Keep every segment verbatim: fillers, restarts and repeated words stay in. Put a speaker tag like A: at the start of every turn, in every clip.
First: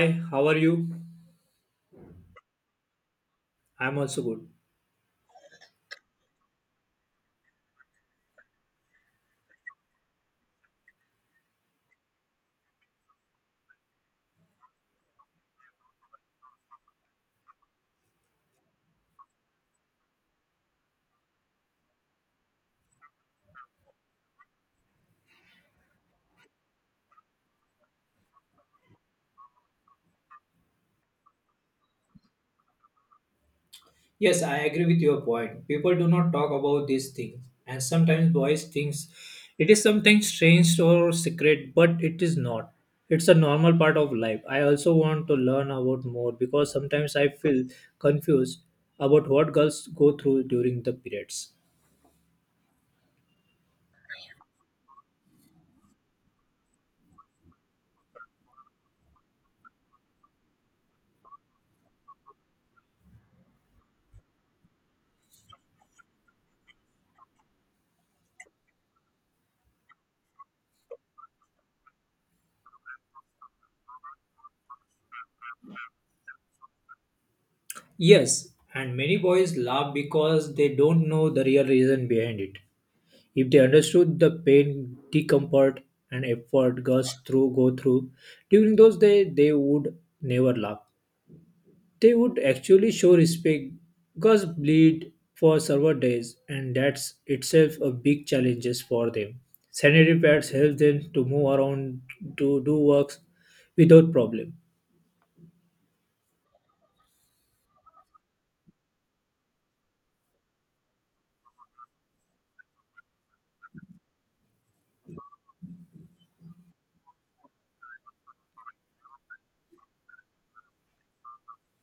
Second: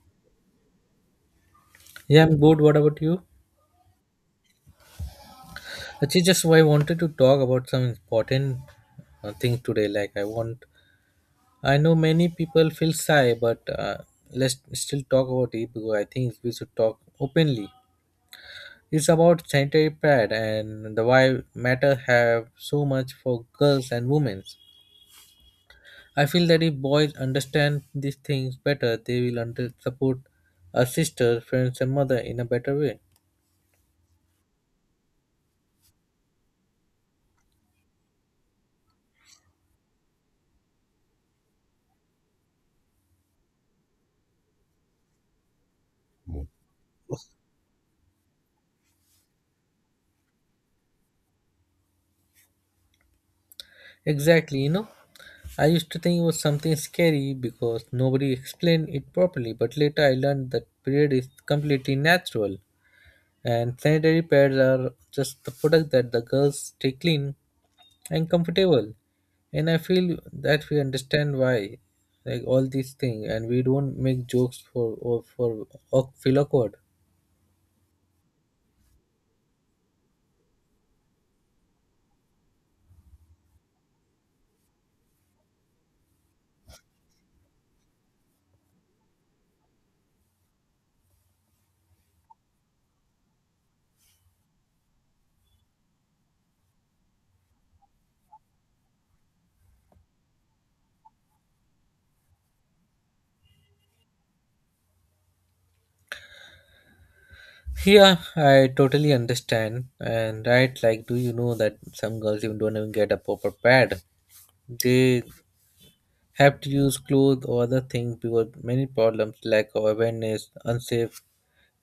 A: Hi, how are you?
B: Yeah, I'm good. What about you?
A: I'm also good.
B: Actually, just I wanted to talk about some important uh, thing today. Like I want, I know many people feel shy, but uh, let's still talk about it because I think we should talk openly. It's about sanitary pad and the why matter have so much for girls and women. I feel that if boys understand these things better, they will under support a sister, friends, and mother in a better way.
A: Yes, I agree with your point. People do not talk about these things, and sometimes boys thinks It is something strange or secret, but it is not. It's a normal part of life. I also want to learn about more because sometimes I feel confused about what girls go through during the periods.
B: Exactly, you know. I used to think it was something scary because nobody explained it properly, but later I learned that period is completely natural and sanitary pads are just the product that the girls stay clean and comfortable. And I feel that we understand why, like all these things, and we don't make jokes for or for or feel awkward.
A: Yes, and many boys laugh because they don't know the real reason behind it. If they understood the pain, discomfort, and effort girls through go through during those days, they would never laugh. They would actually show respect. Girls bleed for several days, and that's itself a big challenges for them. Sanitary pads help them to move around to do works without problem.
B: Yeah, I totally understand. And right, like, do you know that some girls even don't even get a proper pad? They have to use clothes or other things because many problems lack of awareness, unsafe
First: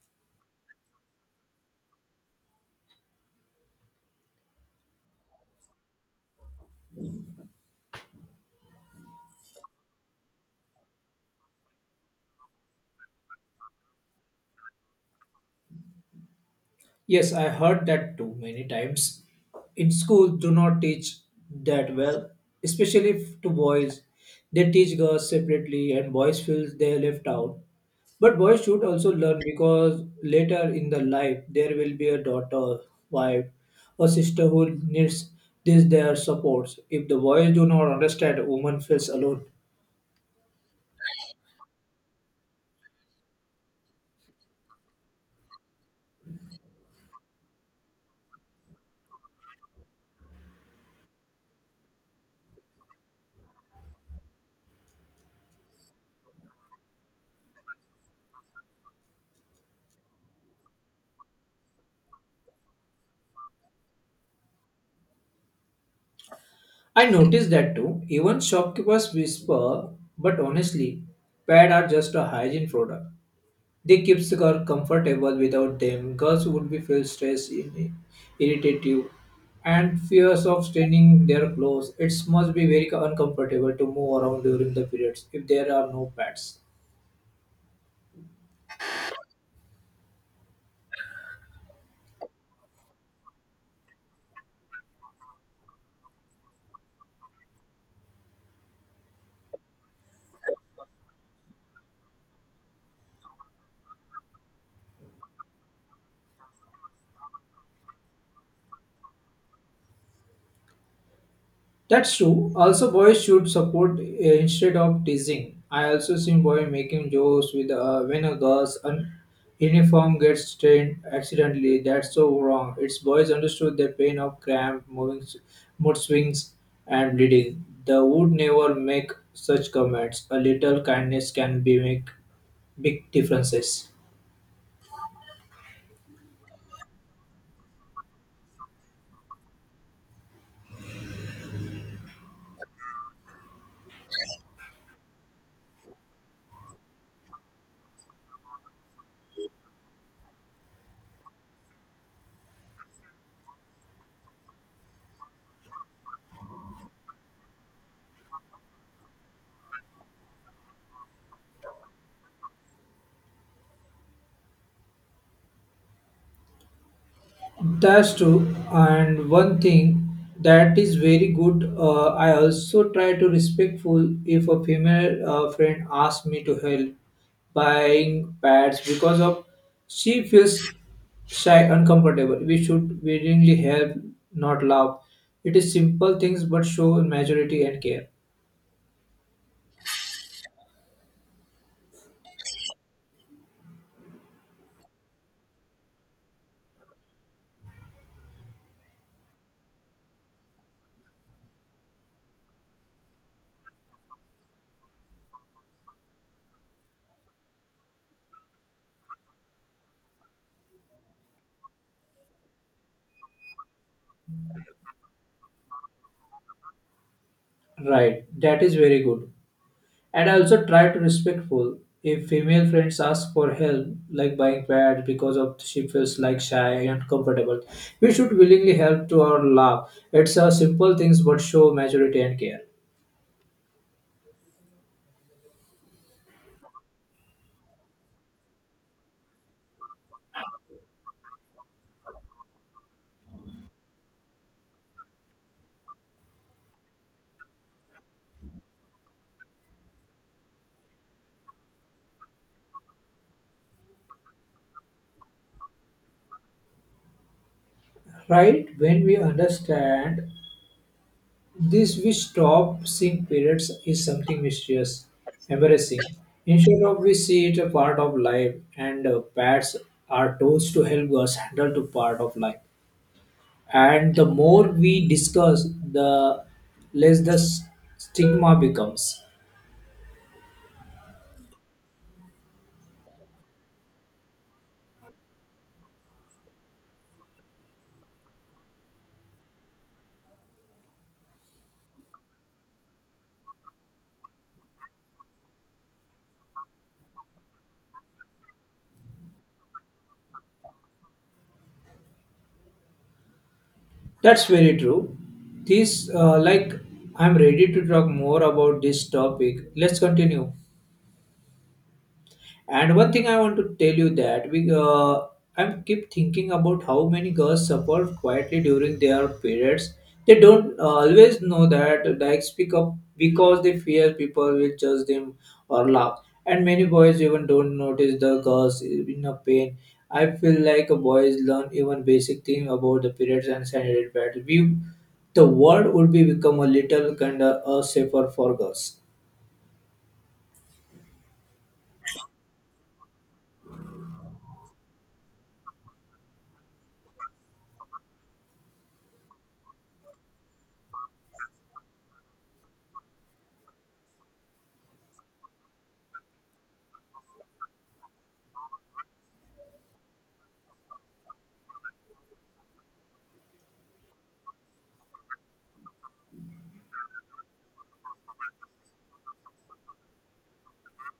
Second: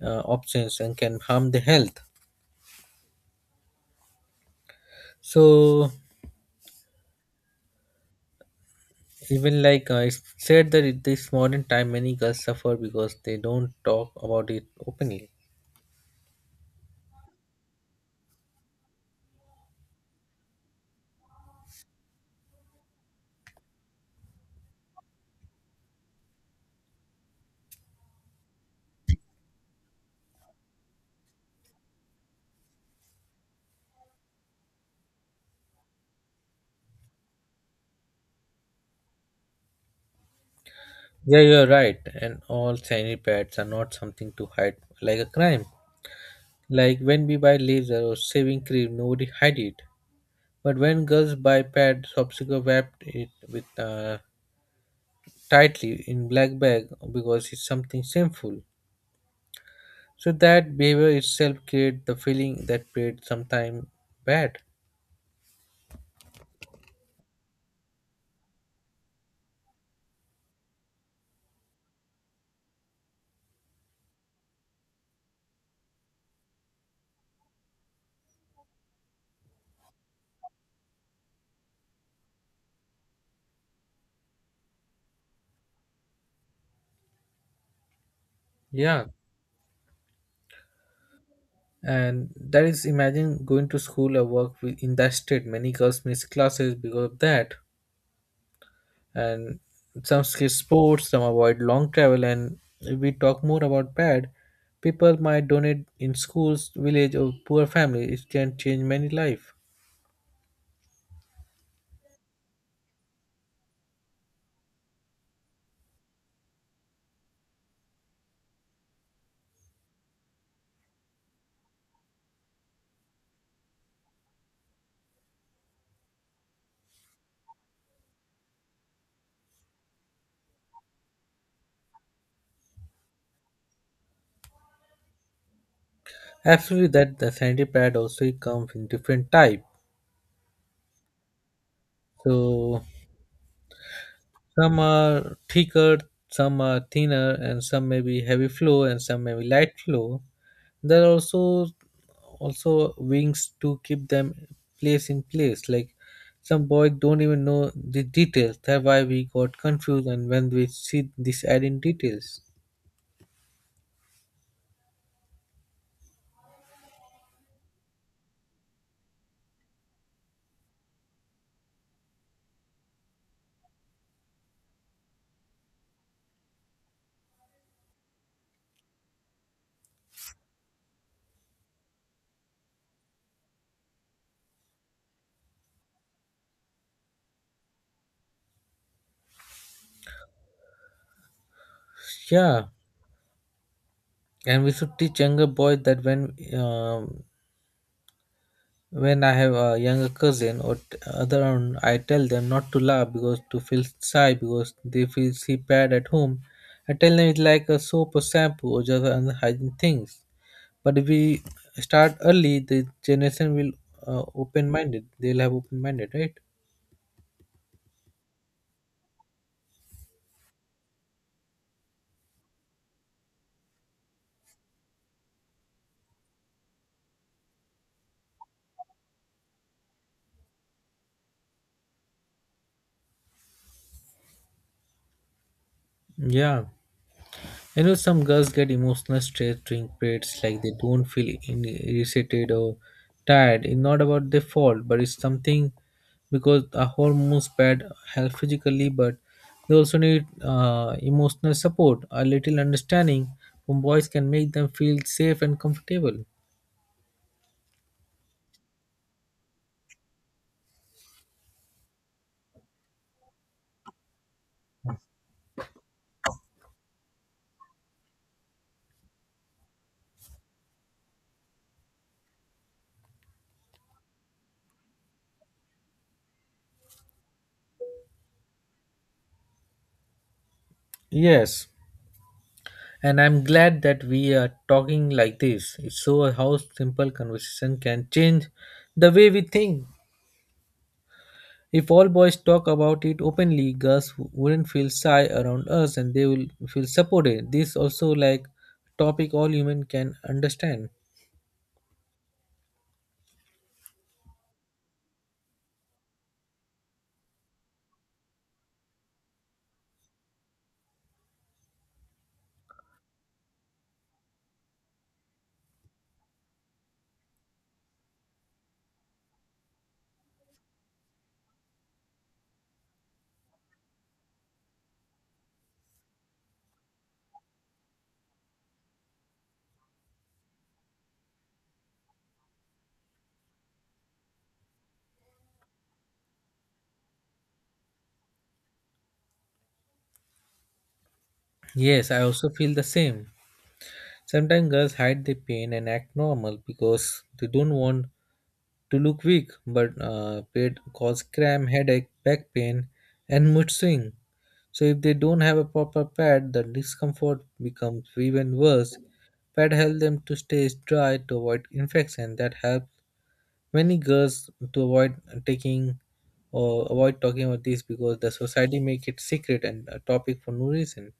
B: uh, options, and can harm the health. So even like uh, it's said that in this modern time, many girls suffer because they don't talk about it openly.
A: Yes, I heard that too many times. In school, do not teach that well, especially f- to boys. They teach girls separately, and boys feel they are left out. But boys should also learn because later in the life there will be a daughter, wife, or sister who needs this their supports. If the boys do not understand, a woman feels alone.
B: Yeah, you're right, and all sanitary pads are not something to hide like a crime. Like when we buy laser or shaving cream, nobody hide it. But when girls buy pads, popsicle wrapped it with uh, tightly in black bag because it's something shameful. So that behavior itself create the feeling that paid sometime bad.
A: I noticed that too. Even shopkeepers whisper, but honestly, pads are just a hygiene product. They keeps her comfortable without them. Girls would be feel stressed, in, irritative, and fears of staining their clothes. It must be very uncomfortable to move around during the periods if there are no pads.
B: Yeah. And that is imagine going to school or work with, in that state. Many girls miss classes because of that. And some skip sports, some avoid long travel. And if we talk more about bad, people might donate in schools, village, or poor family. It can change many life.
A: That's true. Also, boys should support uh, instead of teasing. I also seen boy making jokes with uh, when a girl's un- uniform gets stained accidentally. That's so wrong. It's boys understood the pain of cramp, moving, s- mood swings, and bleeding. They would never make such comments. A little kindness can be make big differences.
B: Absolutely, that the sanitary pad also comes in different type. So some are thicker, some are thinner, and some may be heavy flow and some may be light flow. There are also also wings to keep them place in place. Like some boys don't even know the details. That's why we got confused and when we see this ad in details.
A: That's true. And one thing that is very good, uh, I also try to respectful if a female uh, friend asks me to help buying pads because of she feels shy, uncomfortable. We should willingly help, not laugh. It is simple things but show maturity and care.
B: Yeah, and we should teach younger boys that when um, when I have a younger cousin or t- other one, I tell them not to laugh because to feel shy because they feel see bad at home. I tell them it's like a soap or shampoo or just other hygiene things. But if we start early, the generation will uh, open minded. They'll have open minded, right?
A: Right. That is very good. And I also try to respectful. If female friends ask for help, like buying pads because of she feels like shy and uncomfortable, we should willingly help to our love. It's a simple things but show maturity and care.
B: Yeah. You know, some girls get emotional stress during periods, like they don't feel in- irritated or tired. It's not about their fault, but it's something because our hormones bad health physically, but they also need uh, emotional support. A little understanding from boys can make them feel safe and comfortable.
A: Right? When we understand this, we stop seeing periods is something mysterious, embarrassing. Instead of we see it a part of life, and uh, pads are tools to help us handle to part of life. And the more we discuss the less the s- stigma becomes.
B: Yes, and I'm glad that we are talking like this. It shows how simple conversation can change the way we think. If all boys talk about it openly, girls wouldn't feel shy around us and they will feel supported. This also like topic all women can understand.
A: That's very true. This uh, like, I'm ready to talk more about this topic. Let's continue. And one thing I want to tell you that we uh, I keep thinking about how many girls suffer quietly during their periods. They don't uh, always know that they speak up because they fear people will judge them or laugh. And many boys even don't notice the girls in a pain. I feel like boys learn even basic thing about the periods and sanitary pads. We, the world would be become a little kind of uh, safer for girls.
B: Yes, I also feel the same. Sometimes girls hide their pain and act normal because they don't want to look weak, but uh, it cause cramp, headache, back pain, and mood swing. So if they don't have a proper pad, the discomfort becomes even worse. Pad help them to stay dry to avoid infection that helps many girls to avoid taking or avoid talking about this because the society make it secret and a topic for no reason.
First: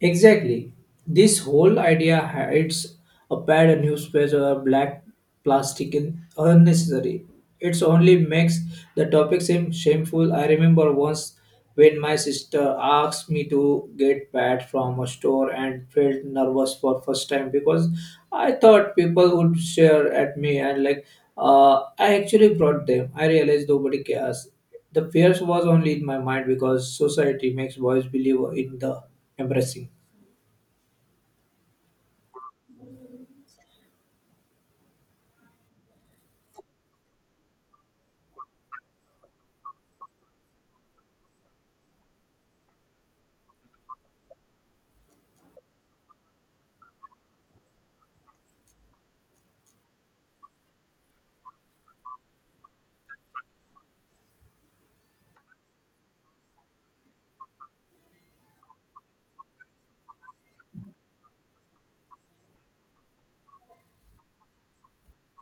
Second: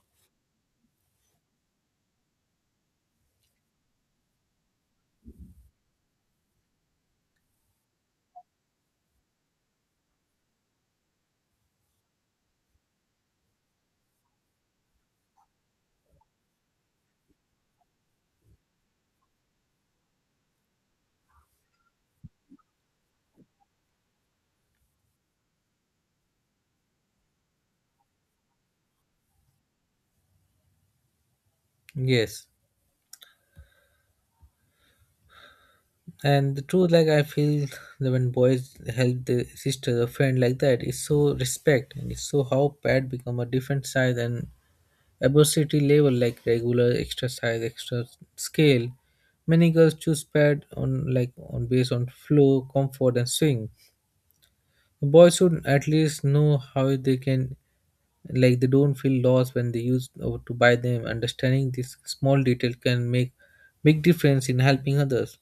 A: Exactly. This whole idea hides a pad, a newspaper, or black plastic in unnecessary. It's only makes the topic seem shameful. I remember once when my sister asked me to get pad from a store and felt nervous for first time because I thought people would stare at me and like uh, I actually brought them. I realized nobody cares. The fears was only in my mind because society makes boys believe in the embarrassing.
B: Yes, and the truth, like, I feel that when boys help their sister or friend like that, it's so respect and it's so how pad become a different size and adversity level, like regular, extra size, extra scale. Many girls choose pad on, like, on based on flow, comfort, and swing. Boys should at least know how they can, like they don't feel lost when they use uh, to buy them. Understanding this small detail can make big difference in helping others.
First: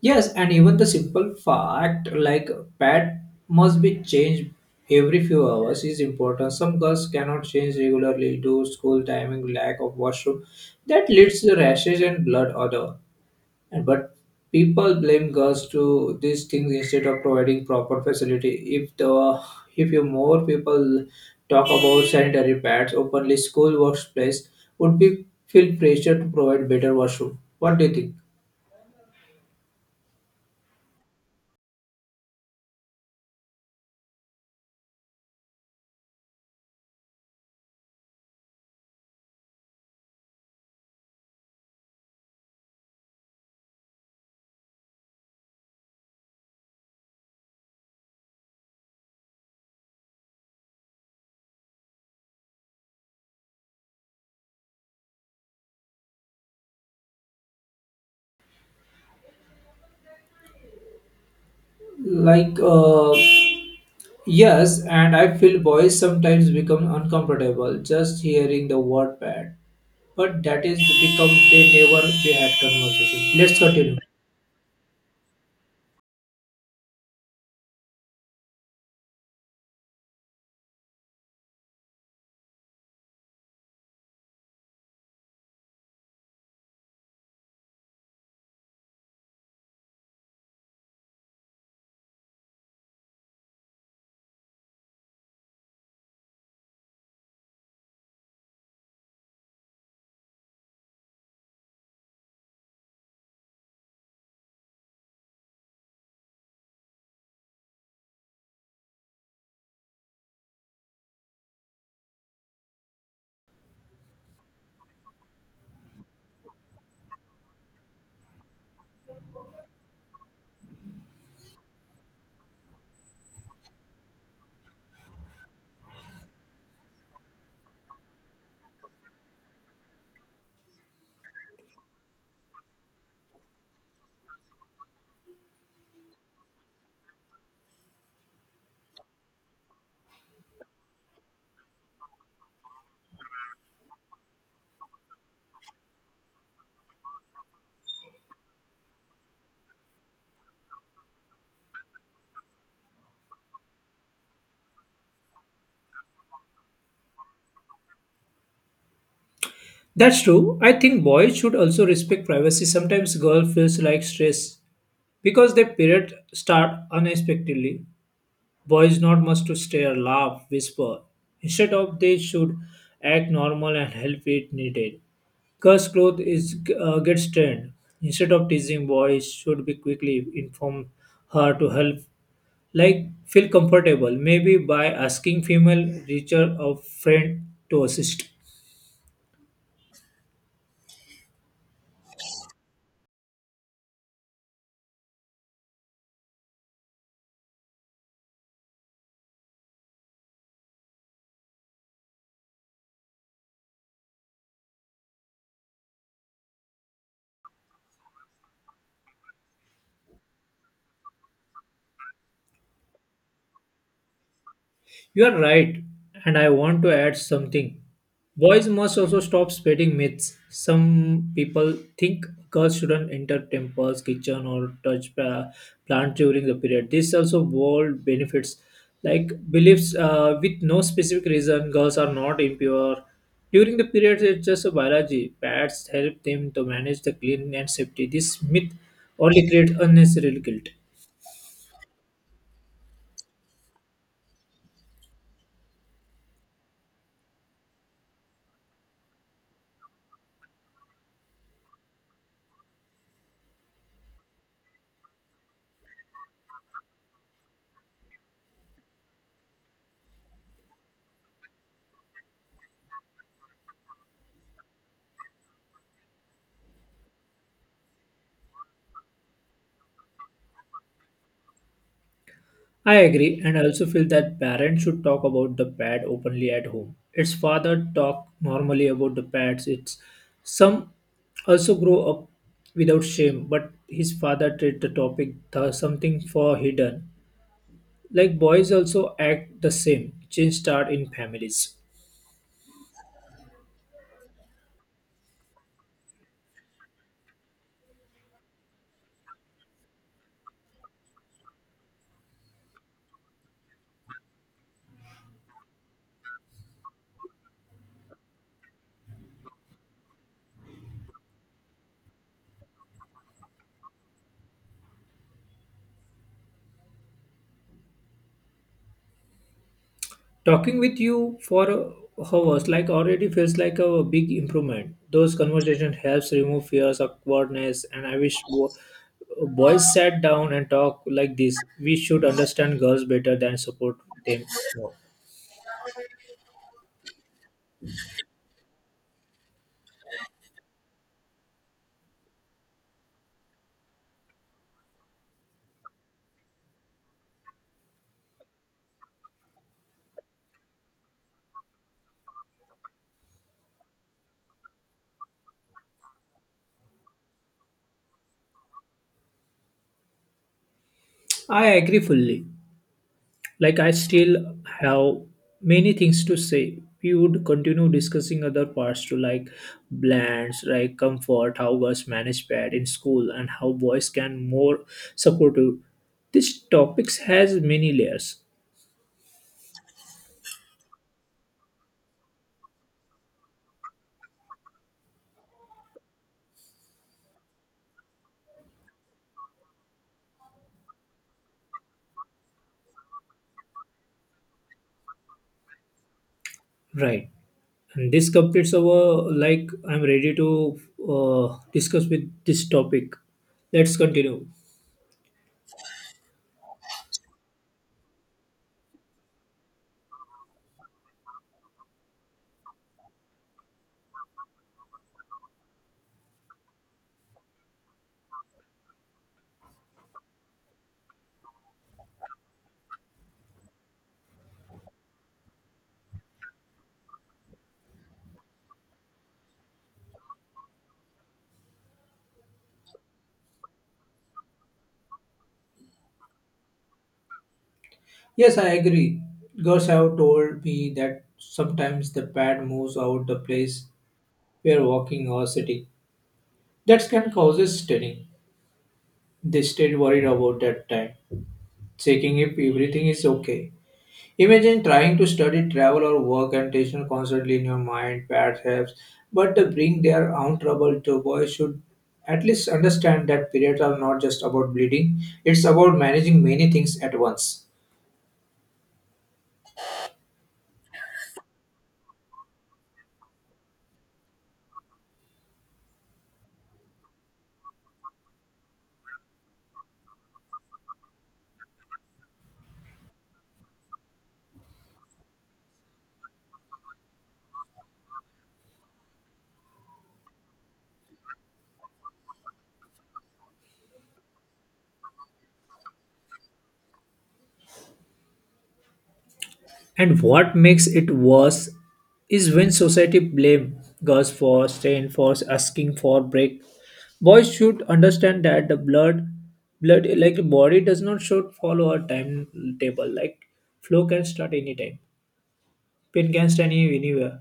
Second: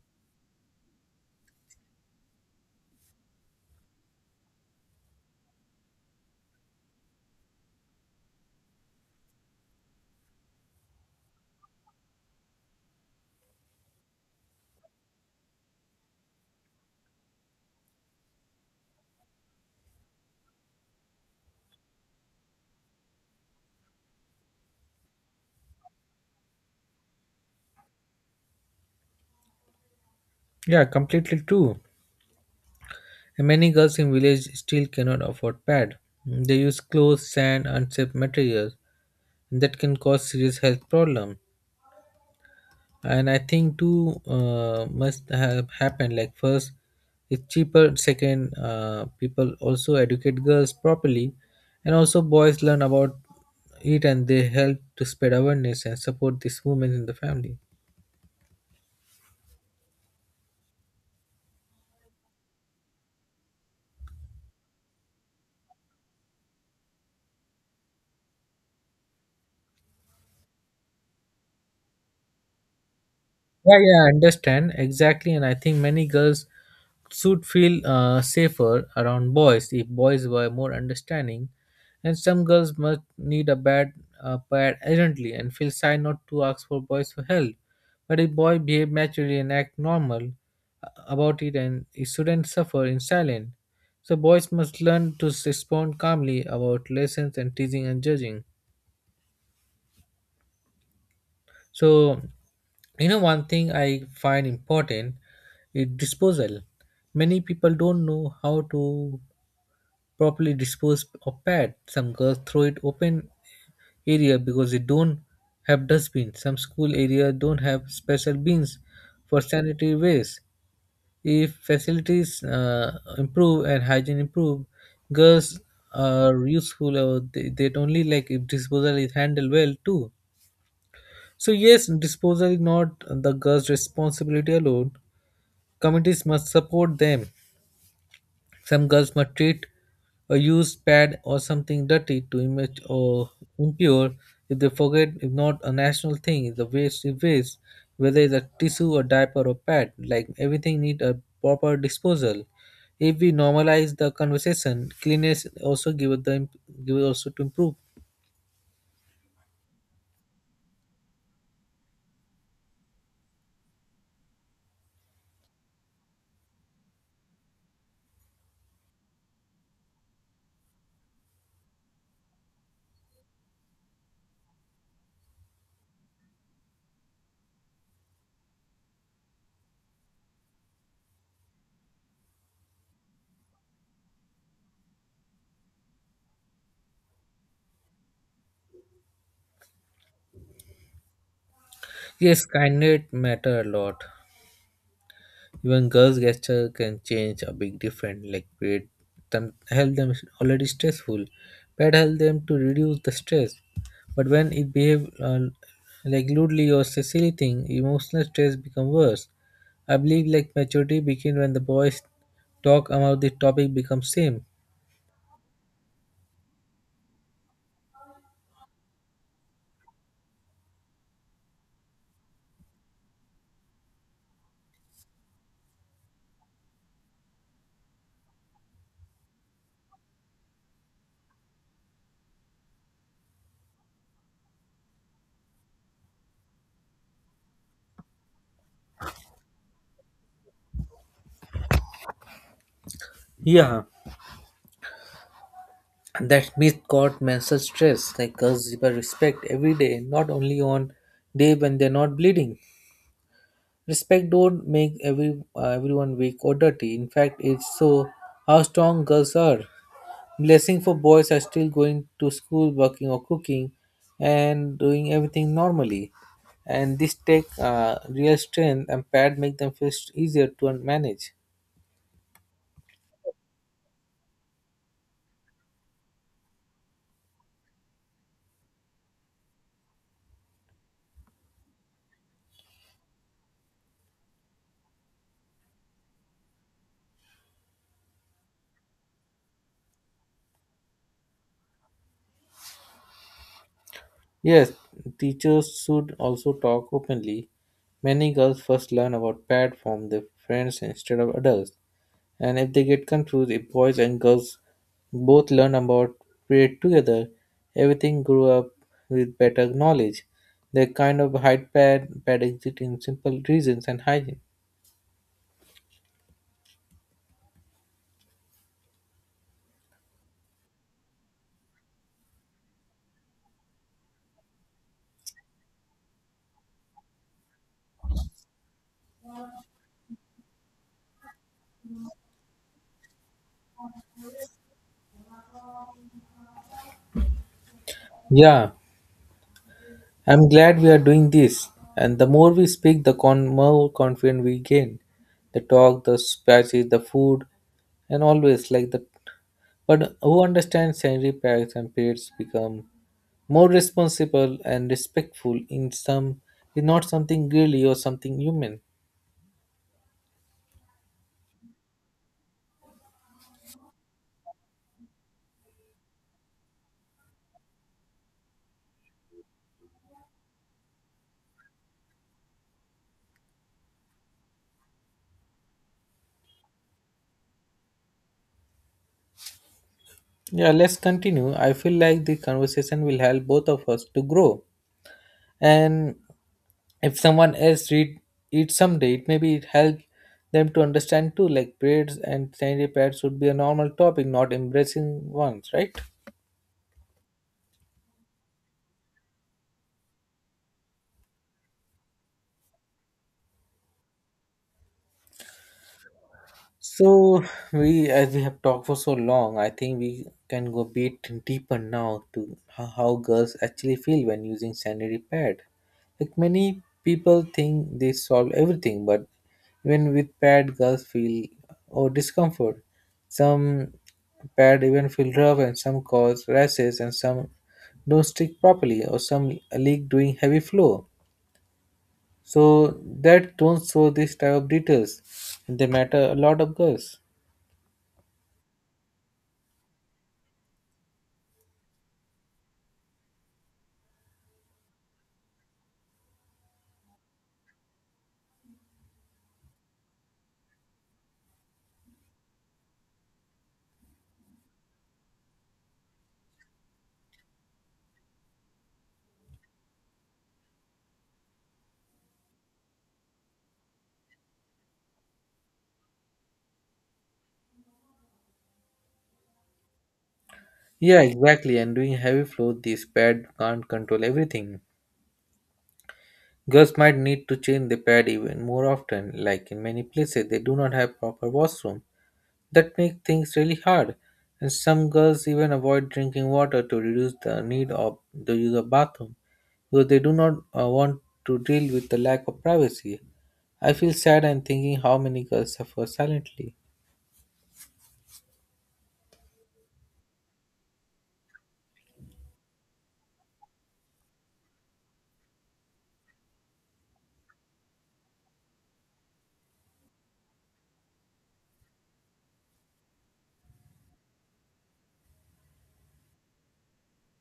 A: Yes, and even the simple fact like pad must be changed every few hours is important. Some girls cannot change regularly due to school timing, lack of washroom. That leads to rashes and blood odor. And but people blame girls to these things instead of providing proper facility. If the if you more people talk about sanitary pads openly, school workplace would be feel pressure to provide better washroom. What do you think?
B: Yeah, completely true. And many girls in village still cannot afford pad. They use clothes, sand, unsafe materials, and that can cause serious health problem. And I think two uh, must have happened, like first, it's cheaper, second, uh, people also educate girls properly, and also boys learn about it and they help to spread awareness and support these women in the family.
A: Like uh Yes, and I feel boys sometimes become uncomfortable just hearing the word bad. But that is become they never we had conversation. Let's
B: Yeah,
A: continue.
B: yeah, I understand exactly, and I think many girls should feel uh, safer around boys if boys were more understanding, and some girls must need a bad uh, bad urgently and feel shy not to ask for boys for help. But if boy behave naturally and act normal uh, about it, and he shouldn't suffer in silence. So boys must learn to respond calmly about lessons and teasing and judging. So, you know, one thing I find important is disposal. Many people don't know how to properly dispose of pad. Some girls throw it open area because they don't have dustbins. Some school area don't have special bins for sanitary waste. If facilities uh, improve and hygiene improve, girls are useful. Or they, they only like if disposal is handled well too. So, yes, disposal is not the girl's responsibility alone. Communities must support them. Some girls must treat a used pad or something dirty to image or impure. If they forget, if not a national thing, the waste is waste, whether it's a tissue, a diaper, or pad. Like everything need a proper disposal. If we normalize the conversation, cleanliness also give it the imp- give it also to improve.
A: That's true. I think boys should also respect privacy. Sometimes girl feels like stress because their period start unexpectedly. Boys not much to stare, laugh, whisper. Instead of they should act normal and help if needed. Curse cloth is uh, gets trained. Instead of teasing, boys should be quickly inform her to help. Like feel comfortable, maybe by asking female teacher or friend to assist.
B: Yes, kindness matter a lot. Even girls' gesture can change a big difference, like create them help them already stressful. Pet help them to reduce the stress. But when it behave uh, like lewdly or say silly thing, emotional stress become worse. I believe like maturity begin when the boys talk about the topic becomes same.
A: You are right, and I want to add something. Boys must also stop spreading myths. Some people think girls shouldn't enter temples, kitchen, or touch pla- plant during the period. This also bold benefits, like beliefs uh, with no specific reason. Girls are not impure during the period. It's just a biology. Pads help them to manage the clean and safety. This myth only creates unnecessary guilt.
B: Yeah, and that myth called menstrual stress, like girls give a respect every day, not only on day when they're not bleeding. Respect don't make every uh, everyone weak or dirty. In fact, it's so how strong girls are. Blessing for boys are still going to school, working or cooking, and doing everything normally. And this take uh, real strength and pad make them feel easier to manage.
A: I agree, and I also feel that parents should talk about the pet openly at home. It's father talk normally about the pets. It's some also grow up without shame, but his father treat the topic the something for hidden. Like boys also act the same. Change start in families.
B: Yes, teachers should also talk openly. Many girls first learn about pad from their friends instead of adults. And if they get confused, if boys and girls both learn about period together, everything grew up with better knowledge. They kind of hide bad, bad exit in simple reasons and hygiene.
A: Talking with you for uh, hours like already feels like a big improvement. Those conversation helps remove fears, awkwardness, and I wish wo- boys sat down and talk like this. We should understand girls better than support them more.
B: Yeah, I'm glad we are doing this. And the more we speak, the con- more confident we gain. The talk, the speeches, the food, and always like the. But who understands sanitary packs and periods become more responsible and respectful in some is not something girly or something human.
A: I agree fully. Like I still have many things to say. We would continue discussing other parts to like blends, like comfort, how girls manage pad in school, and how boys can more supportive. This topics has many layers,
B: Yeah, let's continue. I feel like the conversation will help both of us to grow. And if someone else read it someday, it maybe it help them to understand too. Like periods and sanitary pads should be a normal topic, not embracing ones, right?
A: right? And this completes our like I'm ready to uh, discuss with this topic. Let's continue.
B: So we, as we have talked for so long, I think we can go a bit deeper now to how, how girls actually feel when using sanitary pad. Like many people think they solve everything, but even with pad, girls feel or discomfort. Some pad even feel rough, and some cause rashes, and some don't stick properly, or some leak during heavy flow. So that don't show this type of details. They matter a lot of girls.
A: Yes, I agree. Girls have told me that sometimes the pad moves out the place we are walking or sitting. That can causes stunning. They stayed worried about that time, checking if everything is okay. Imagine trying to study, travel, or work and tension constantly in your mind, perhaps, but they bring their own trouble to boys should at least understand that periods are not just about bleeding, it's about managing many things at once.
B: Yeah, exactly. And doing heavy flow, this pad can't control everything. Girls might need to change the pad even more often. Like in many places, they do not have proper washroom. That makes things really hard. And some girls even avoid drinking water to reduce the need of the use of bathroom because they do not uh, want to deal with the lack of privacy. I feel sad and thinking how many girls suffer silently.
A: And what makes it worse is when society blame girls for staying for asking for break. Boys should understand that the blood blood like body does not should follow a timetable. Like flow can start anytime. Pain can start any- anywhere.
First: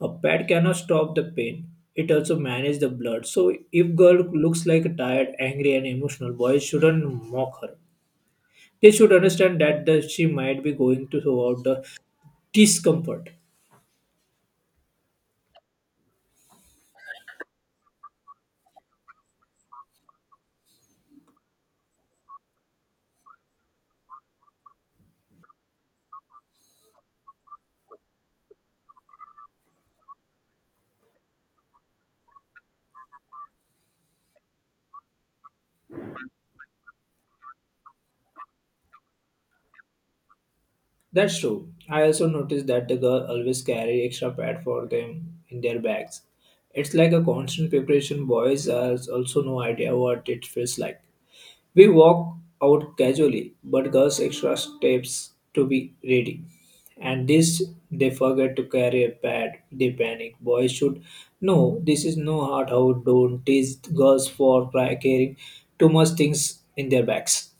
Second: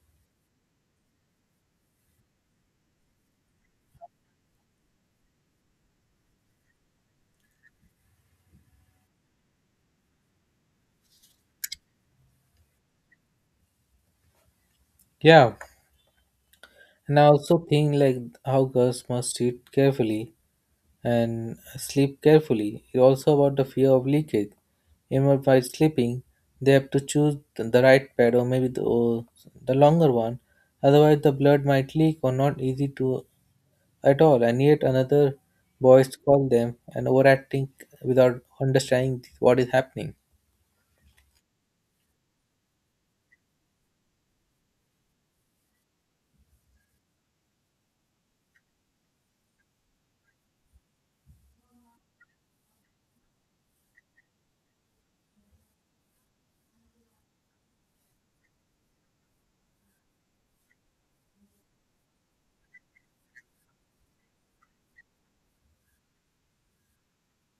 A: A pad cannot stop the pain. It also manages the blood. So if girl looks like tired, angry and emotional, boys shouldn't mock her. They should understand that the, she might be going to throughout the discomfort.
B: Yeah, and I also think like how girls must treat carefully and sleep carefully. It's also about the fear of leakage. Remember, while sleeping, they have to choose the the right pad or maybe the, or the longer one. Otherwise, the blood might leak or not easy to at all. And yet another boys call them and overacting without understanding what is happening.
A: That's true. I also noticed that the girl always carry extra pad for them in their bags. It's like a constant preparation. Boys has also no idea what it feels like. We walk out casually, but girls extra steps to be ready. And this they forget to carry a pad. They panic. Boys should know this is no hard how don't tease girls for cry- carrying too much things in their bags.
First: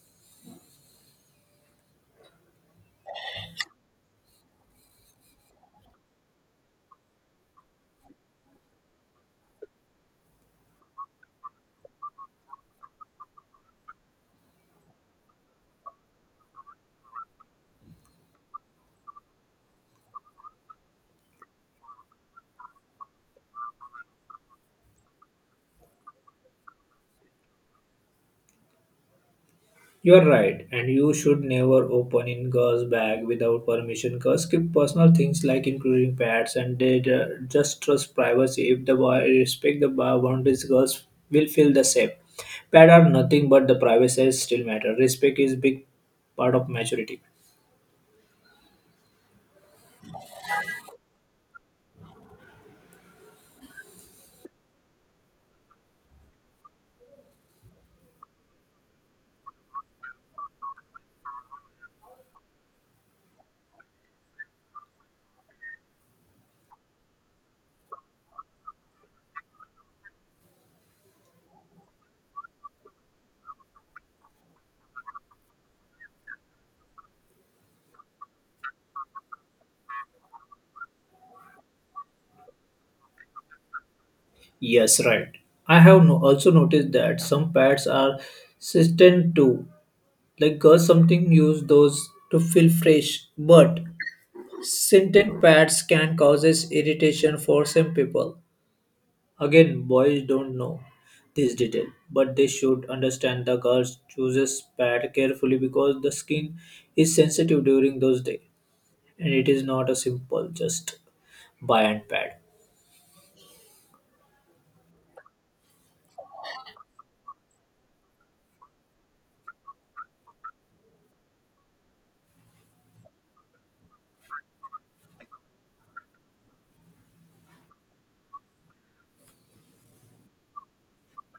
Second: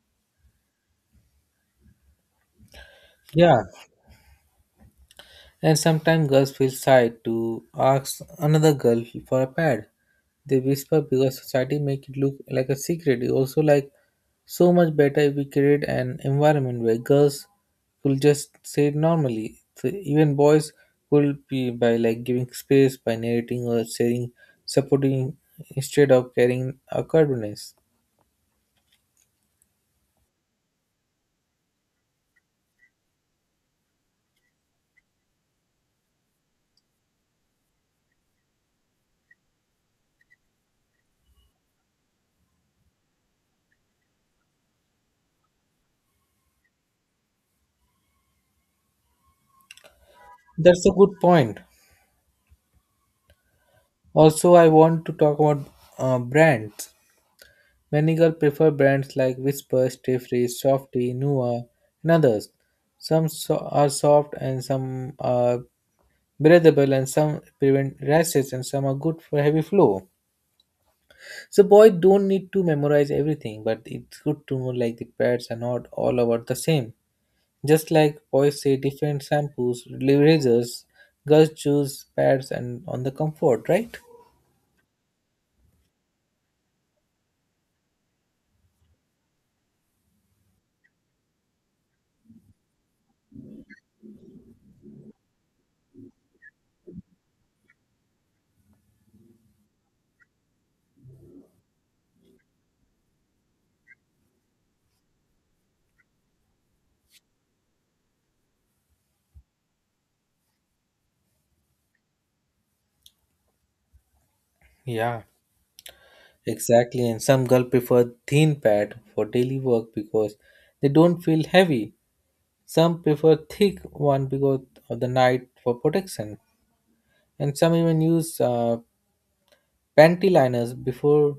B: Yeah, and sometimes girls feel shy to ask another girl for a pad. They whisper because society make it look like a secret. It's also like so much better if we create an environment where girls could just say it normally. So even boys could be by like giving space, by narrating or sharing, supporting instead of carrying awkwardness.
A: You're right, and you should never open in girls' bag without permission. Cause keep personal things like including pets and they ju- just trust privacy. If the boy respect the bo- boundaries, girls will feel the same. Pet are nothing but the privacy still matter. Respect is big part of maturity.
B: That's a good point. Also, I want to talk about uh, brands. Many girls prefer brands like Whisper, Stay Free, Softy, Nua, and others. Some so- are soft and some are breathable and some prevent rashes and some are good for heavy flow. So boy don't need to memorize everything, but it's good to know like the pads are not all about the same. Just like boys say different shampoos, razors, girls choose pads and on the comfort, right?
A: Yes, right. I have no, also noticed that some pads are system too. Like girls something use those to feel fresh, but scented pads can cause irritation for some people. Again, boys don't know this detail, but they should understand the girl chooses pad carefully because the skin is sensitive during those days, and it is not a simple just buy and pad.
B: Yeah. Exactly, and some girls prefer thin pad for daily work because they don't feel heavy. Some prefer thick one because of the night for protection, and some even use uh, panty liners before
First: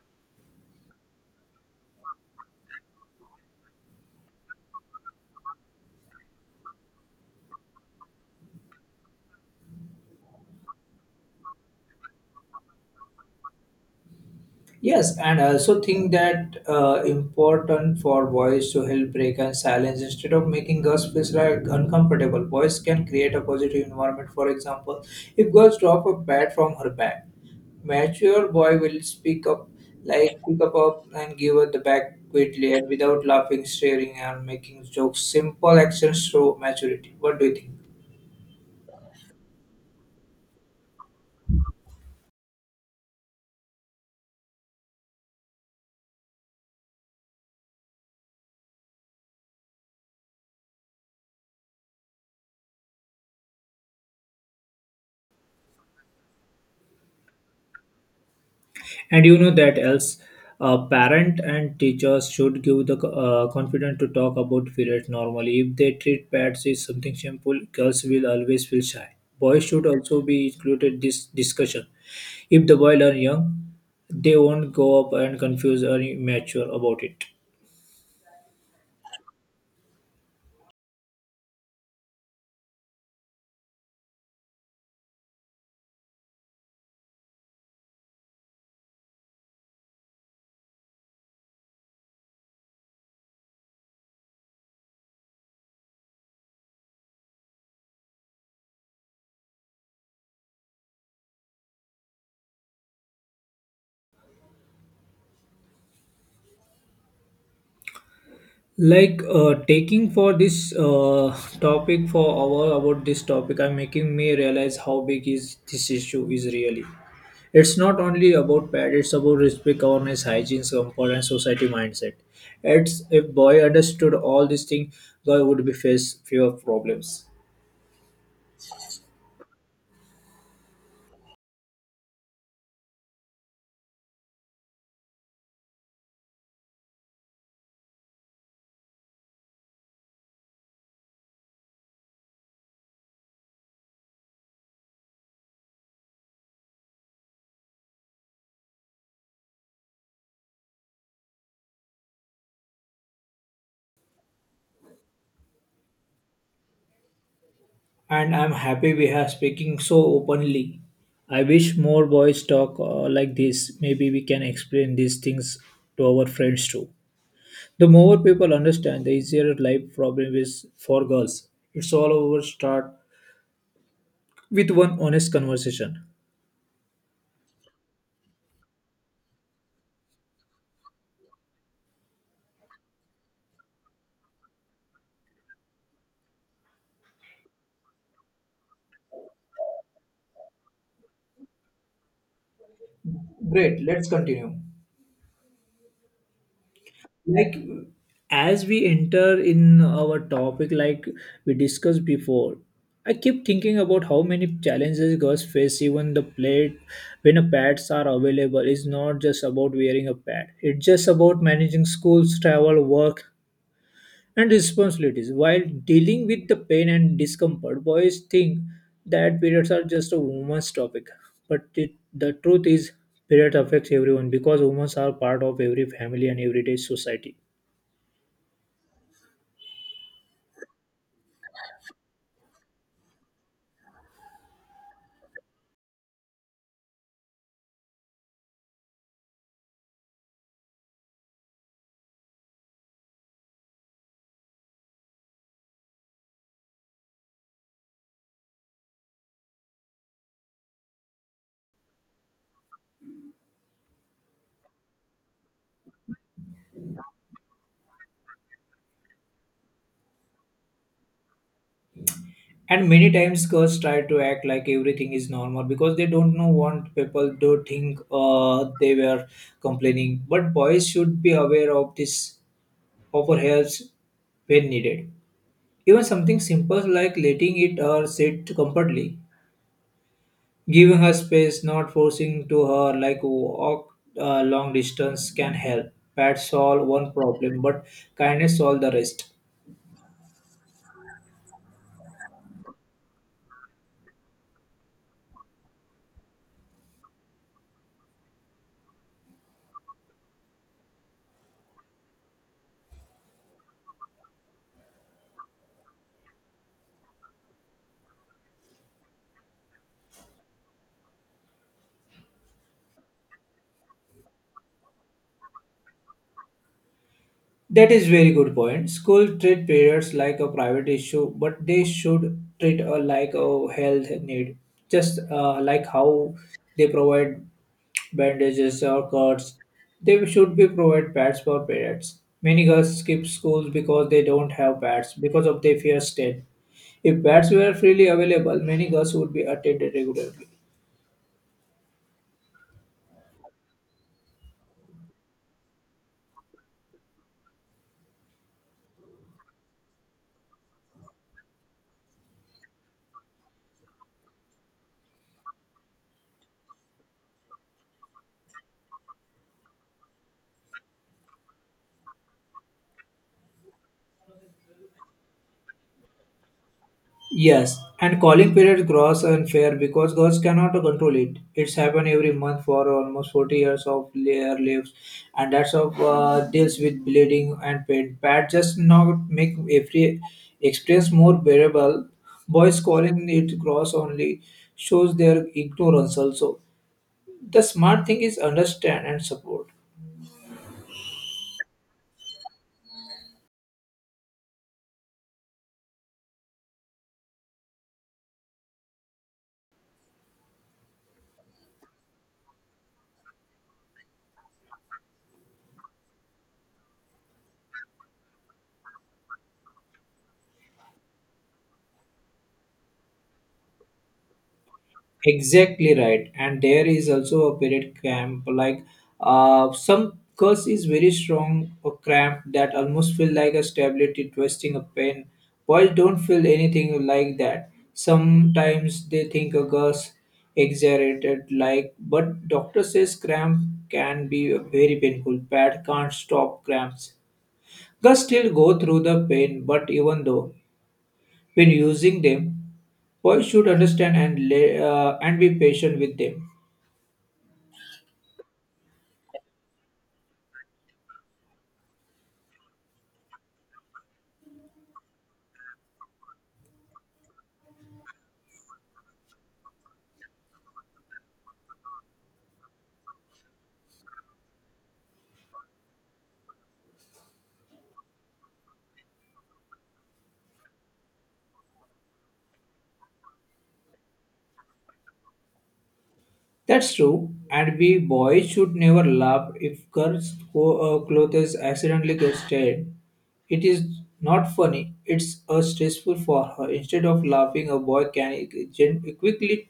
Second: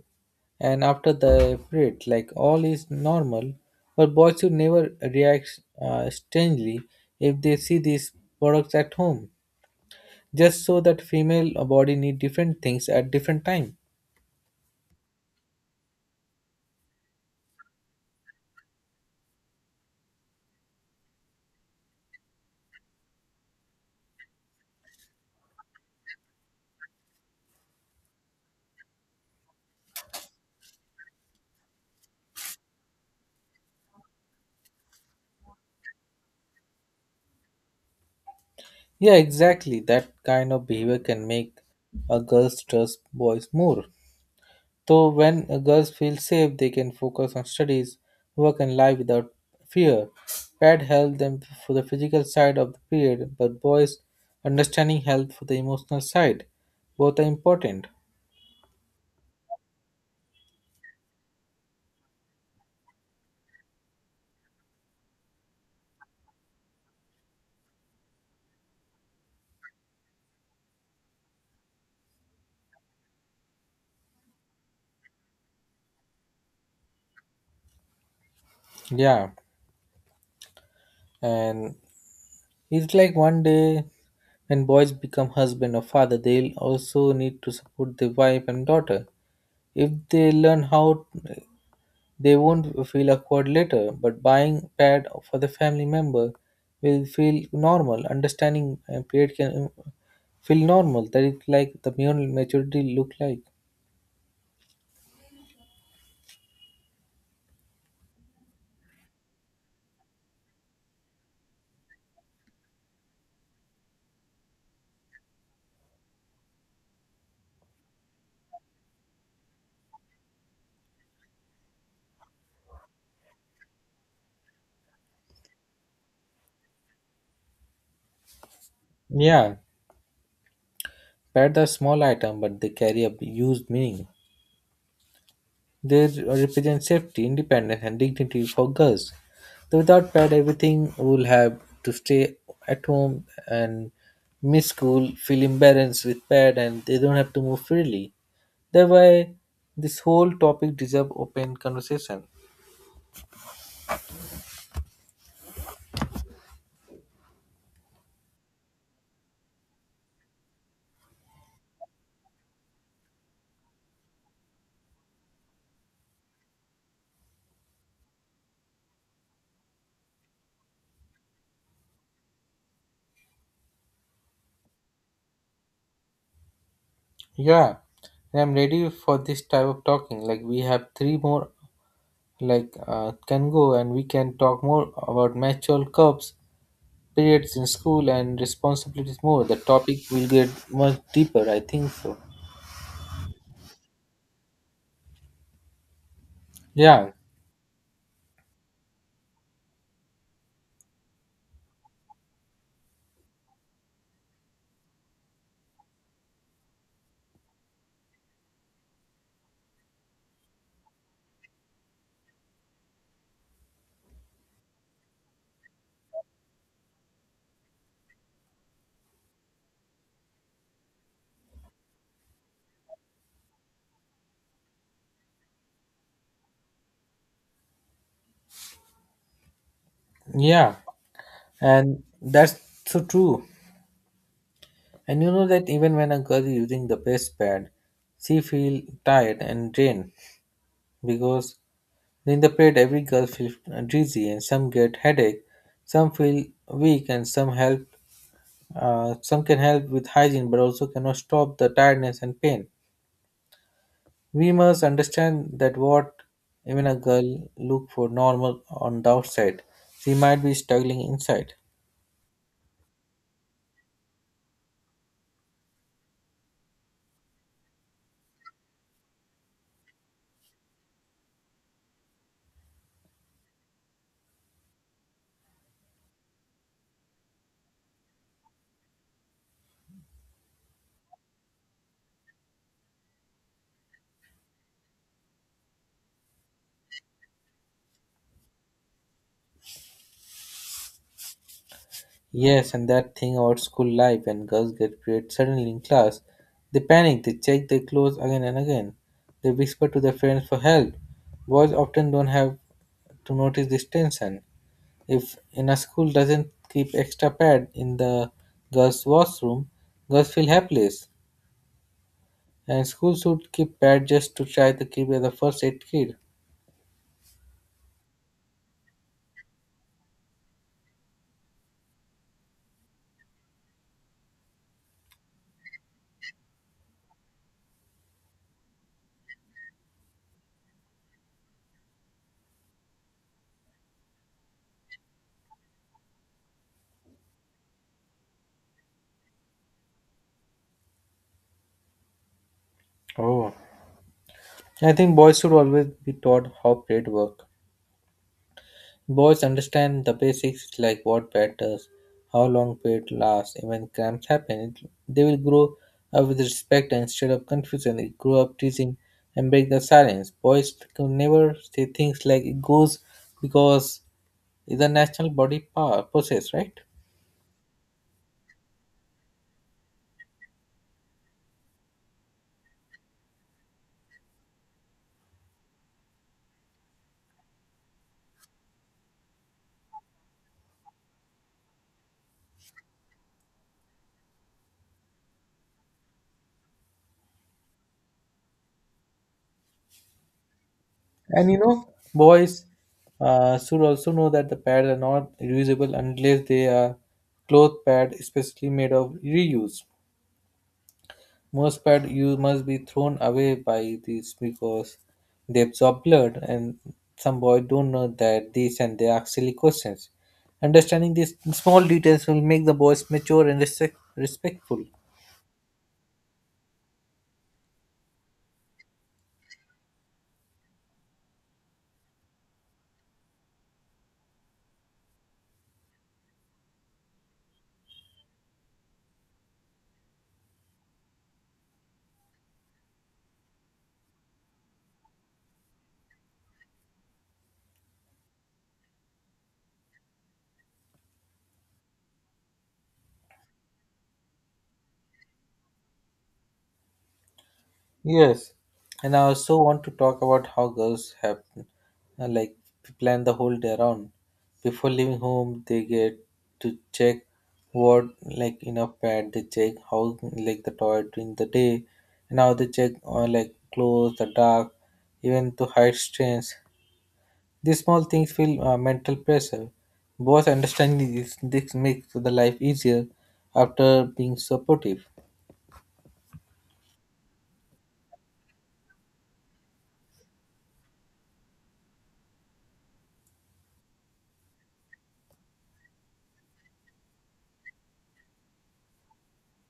B: and after the period. Like all is normal, but boys should never react uh, strangely if they see these products at home. Just so that female body need different things at different time.
A: Yes, and I also think that uh, important for voice to help break and silence instead of making us feel like uncomfortable. Voice can create a positive environment. For example, if girls drop a pad from her bag, mature boy will speak up, like pick up, up and give her the bag quickly and without laughing, staring, and making jokes. Simple actions show maturity. What do you think?
B: Yeah, exactly. That kind of behavior can make a girls trust boys more. So when uh, girls feel safe, they can focus on studies, work, and life without fear. Pad helped them for the physical side of the period, but boys understanding help for the emotional side. Both are important.
A: And you know that else, uh, parent and teachers should give the uh, confidence to talk about periods normally. If they treat pets as something simple, girls will always feel shy. Boys should also be included this discussion. If the boys are young, they won't grow up and confused or immature about it.
B: Yeah, and it's like one day when boys become husband or father, they'll also need to support their wife and daughter. If they learn how, they won't feel awkward later, but buying pad for the family member will feel normal. Understanding uh, period can uh, feel normal. That is like the male maturity look like.
A: Like uh, taking for this uh, topic for hour about this topic, I'm making me realize how big is this issue is really. It's not only about pad, it's about respect, awareness, hygiene, comfort, and society mindset. It's if boy understood all these things, boy would be face fewer problems.
B: Yeah, pads are small item, but they carry a huge meaning. They represent safety, independence, and dignity for girls. So without pad, everything will have to stay at home and miss school, feel embarrassed with pad, and they don't have to move freely. Thereby, this whole topic deserves open conversation.
A: And I'm happy we are speaking so openly. I wish more boys talk uh, like this. Maybe we can explain these things to our friends too. The more people understand, the easier life problem is for girls. It's all over start with one honest conversation.
B: Yeah, and I'm ready for this type of talking. Like we have three more like uh, can go and we can talk more about mature cups, periods in school and responsibilities more. The topic will get much deeper, I think so.
A: Great, let's continue.
B: Yeah,
A: Like as we enter in our topic like we discussed before, I keep thinking about how many challenges girls face even the plate when a pads are available is not just about wearing a pad. It's just about managing schools, travel, work and responsibilities. While dealing with the pain and discomfort, boys think that periods are just a woman's topic. But it, the truth is, periods affects everyone because women are part of every family and everyday society.
B: yeah, and that's so true. And you know that even when a girl is using the breast pad, she feel tired and drained because in the parade, every girl feels dizzy, and some get headache, some feel weak, and some help. Uh, some can help with hygiene, but also cannot stop the tiredness and pain. We must understand that what even a girl look for normal on the outside, she might be struggling inside.
A: And many times girls try to act like everything is normal because they don't know what people do think uh, they were complaining. But boys should be aware of this, offer helps when needed. Even something simple like letting it or sit comfortably, giving her space, not forcing to her like walk uh, long distance can help. Pets solve one problem, but kindness solve the rest.
B: Yes, and that thing about school life when girls get period suddenly in class, they panic, they check their clothes again and again. They whisper to their friends for help. Boys often don't have to notice this tension. If in a school doesn't keep extra pad in the girls' washroom, girls feel helpless. And schools should keep pad just to try to keep as a first aid kit.
A: That is very good point. School treat periods like a private issue, but they should treat uh, like a health need. Just uh, like how they provide bandages or cuts, they should be provide pads for periods. Many girls skip schools because they don't have pads because of their fear state. If beds were freely available, many girls would be attended regularly.
B: Oh, I think boys should always be taught how plate work. Boys understand the basics like what pad does, how long plate lasts, and when cramps happen. It, they will grow up with respect instead of confusion. They grow up teasing and break the silence. Boys can never say things like it goes because is a national body pa- process, right?
A: Yes, and calling period gross unfair because girls cannot control it. It's happened every month for almost forty years of their lives, and that's of uh, deals with bleeding and pain. Bad just not make every experience more bearable. Boys calling it gross only shows their ignorance also. The smart thing is understand and support.
B: And you know, boys uh, should also know that the pads are not reusable unless they are cloth pad especially made of reuse. Most pad you must be thrown away by these because they absorb blood, and some boys don't know that this, and they ask silly questions. Understanding these small details will make the boys mature and respect- respectful.
A: Exactly right. And there is also a period cramp. Like uh, some curse is very strong a cramp that almost feel like a stability twisting a pen. Boys don't feel anything like that. Sometimes they think a curse exaggerated like but doctor says cramp can be very painful. Pad can't stop cramps. Girls still go through the pain, but even though when using them, boys should understand and lay, uh, and be patient with them.
B: Yes, and I also want to talk about how girls have uh, like plan the whole day around. Before leaving home, they get to check what like enough pad. They check how like the toilet during the day, and how they check uh, like clothes, the dark, even to hide stains. These small things feel uh, mental pressure. Both understanding this, this makes the life easier after being supportive.
A: That's true, and we boys should never laugh if girls' co- uh, clothes accidentally get stained. It is not funny, it's uh, stressful for her. Instead of laughing, a boy can e-, gen- quickly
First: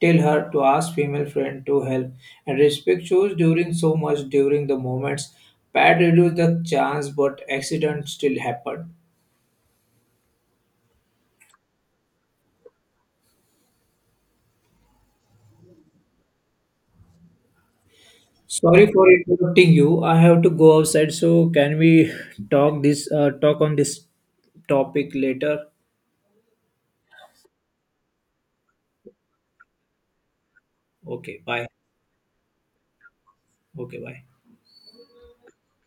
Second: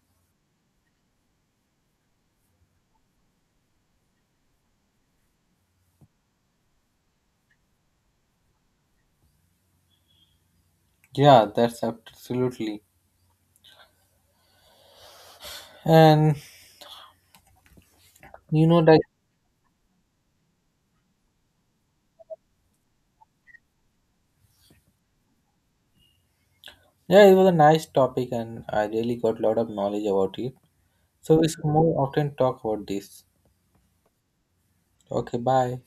A: tell her to ask female friend to help. And respect shows during so much during the moments. Pat reduce the chance, but accidents still happen.
B: Yeah, that's absolutely. And you know,
A: Sorry
B: like,
A: for interrupting you. I have to go outside, so can we talk this uh, talk on this topic later?
B: yeah, it was a nice topic and I really got a lot of knowledge about it. So
A: Okay,
B: we should
A: bye.
B: more often talk about this.
A: Okay, bye.
B: Okay, bye.